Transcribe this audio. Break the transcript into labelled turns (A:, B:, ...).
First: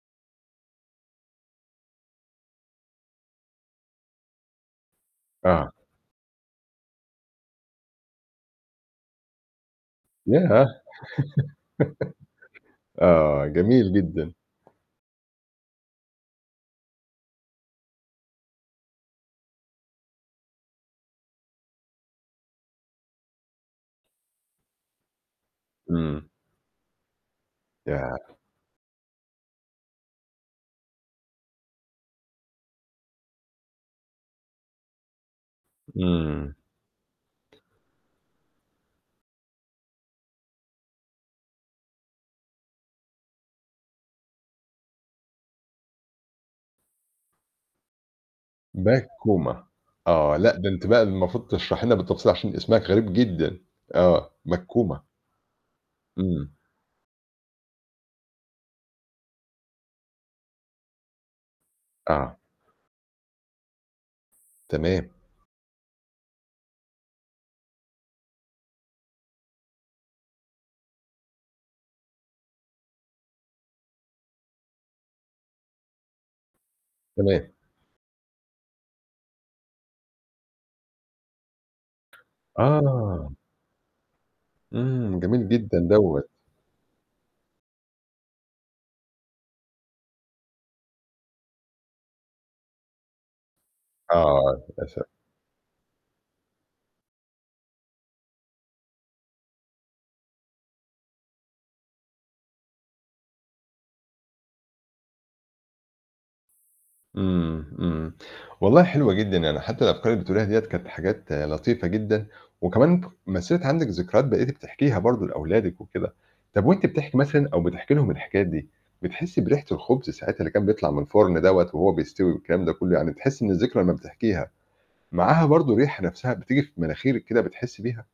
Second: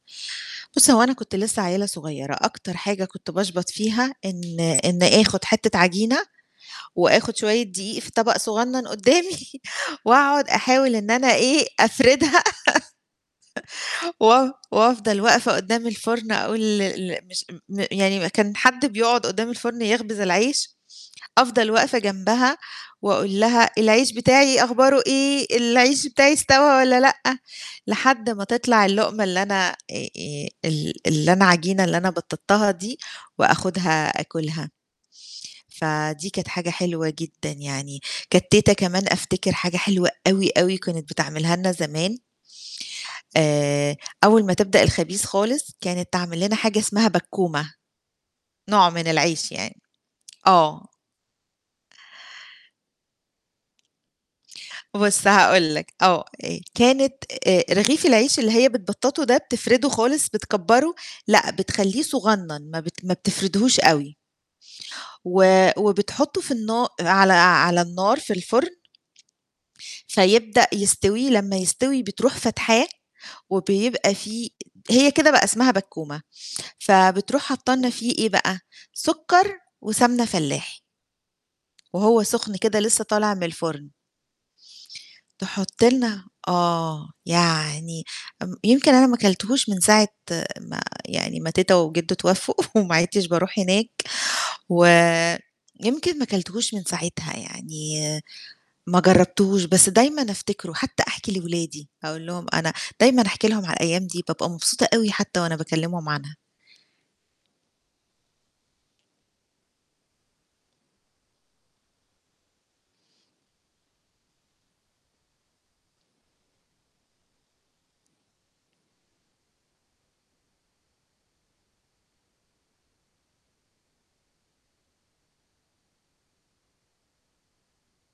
A: بُصّي هو أنا كنت لسّه عيّلة صغيّرة، أكتر حاجة كنت باشبط فيها إن إني آخد
B: آه.
A: حتّة عجينة، وآخد شوية دقيق في طبق صغنّن قدّامي وأقعد
B: ياه!
A: أحاول إن أنا إيه، أفردها.
B: آه جميل جدًا.
A: و وأفضل وقفة قدّام الفرن أقول ال ال مش م يعني ما كان حد بيقعد قدّام الفرن يخبز العيش، أفضل واقفة جنبها وأقول لها: "العيش بتاعي أخباره إيه؟ العيش
B: إمم.
A: بتاعي استوى والّا لأ؟" لحد
B: ياه!
A: ما تطلع اللقمة اللي أنا آآ آآ ال اللي أنا عجينة اللي أنا بططتها دي وآخذها آكلها. فدي كانت
B: إمم.
A: حاجة حلوة جدًا يعني، كانت تيتة كمان أفتكر حاجة حلوة أوي، أوي كانت بتعملها لنا زمان آآ أول ما تبدأ الخبيز خالص، كانت تعمل لنا حاجة اسمها بكّومة. نوع من العيش
B: بكّومة،
A: يعني.
B: آه لأ ده
A: آه.
B: أنتِ بقى المفروض تشرحي لنا بالتفصيل عشان أسمها غريب جدًا، آه، بكّومة.
A: بُصّ هاقول لك، آه
B: إمم.
A: آآ كانت آآ رغيف العيش اللي هي بتبططه ده بتفرده خالص بتكبره، لأ بتخلّيه
B: آه.
A: صغنّن، ما بت ما بتفردهوش أوي
B: تمام.
A: و وبتحطه في النا على على النار في الفرن فيبدأ يستوي لمّا يستوي بتروح فاتحاه، وبيبقى فيه هي كده بقى اسمها بكّومة، فبتروح
B: تمام.
A: حاطة لنا فيه إيه بقى، سُكّر وسمنة فلاحي. وهو سخن كده لسّه
B: آه.
A: طالع من الفرن.
B: إمم، جميل جدًا
A: تحط
B: دوّة.
A: لنا آه يعني امم يمكن أنا ما كلتهوش من ساعة ما يعني ما تيتة وجدّوا اتوفوا، وما عدتش باروح هناك،
B: آه،
A: و
B: للاسف.
A: يمكن ما كلتهوش من ساعتها، يعني ما جرّبتهوش بس دايمًا أفتكره، حتّى أحكي لأولادي أقول لهم أنا دايمًا أحكي لهم على الأيام دي بابقى مبسوطة أوي حتّى وأنا باكلّمهم عنها.
B: إمم، إمم، والله حلوة جدًا يعني حتّى الأفكار اللي بتقوليها ديّة كانت حاجات لطيفة جدًا، وكمان مثّلت عندِك ذكرات بقيتِ بتحكيها برضه لأولادِك وكده، طب وأنتِ بتحكي مثلًا أو بتحكي لهم الحكايات دي، بتحسّي بريحة الخبز ساعات اللي كان بيطلع من الفرن دوّة وهو بيستوي والكلام ده كلّه؟ يعني بتحسّي إن الذكرى لما بتحكيها، معاها برضه ريحة نفْسها بتيجي في مناخيرِك كده بتحسّي بيها؟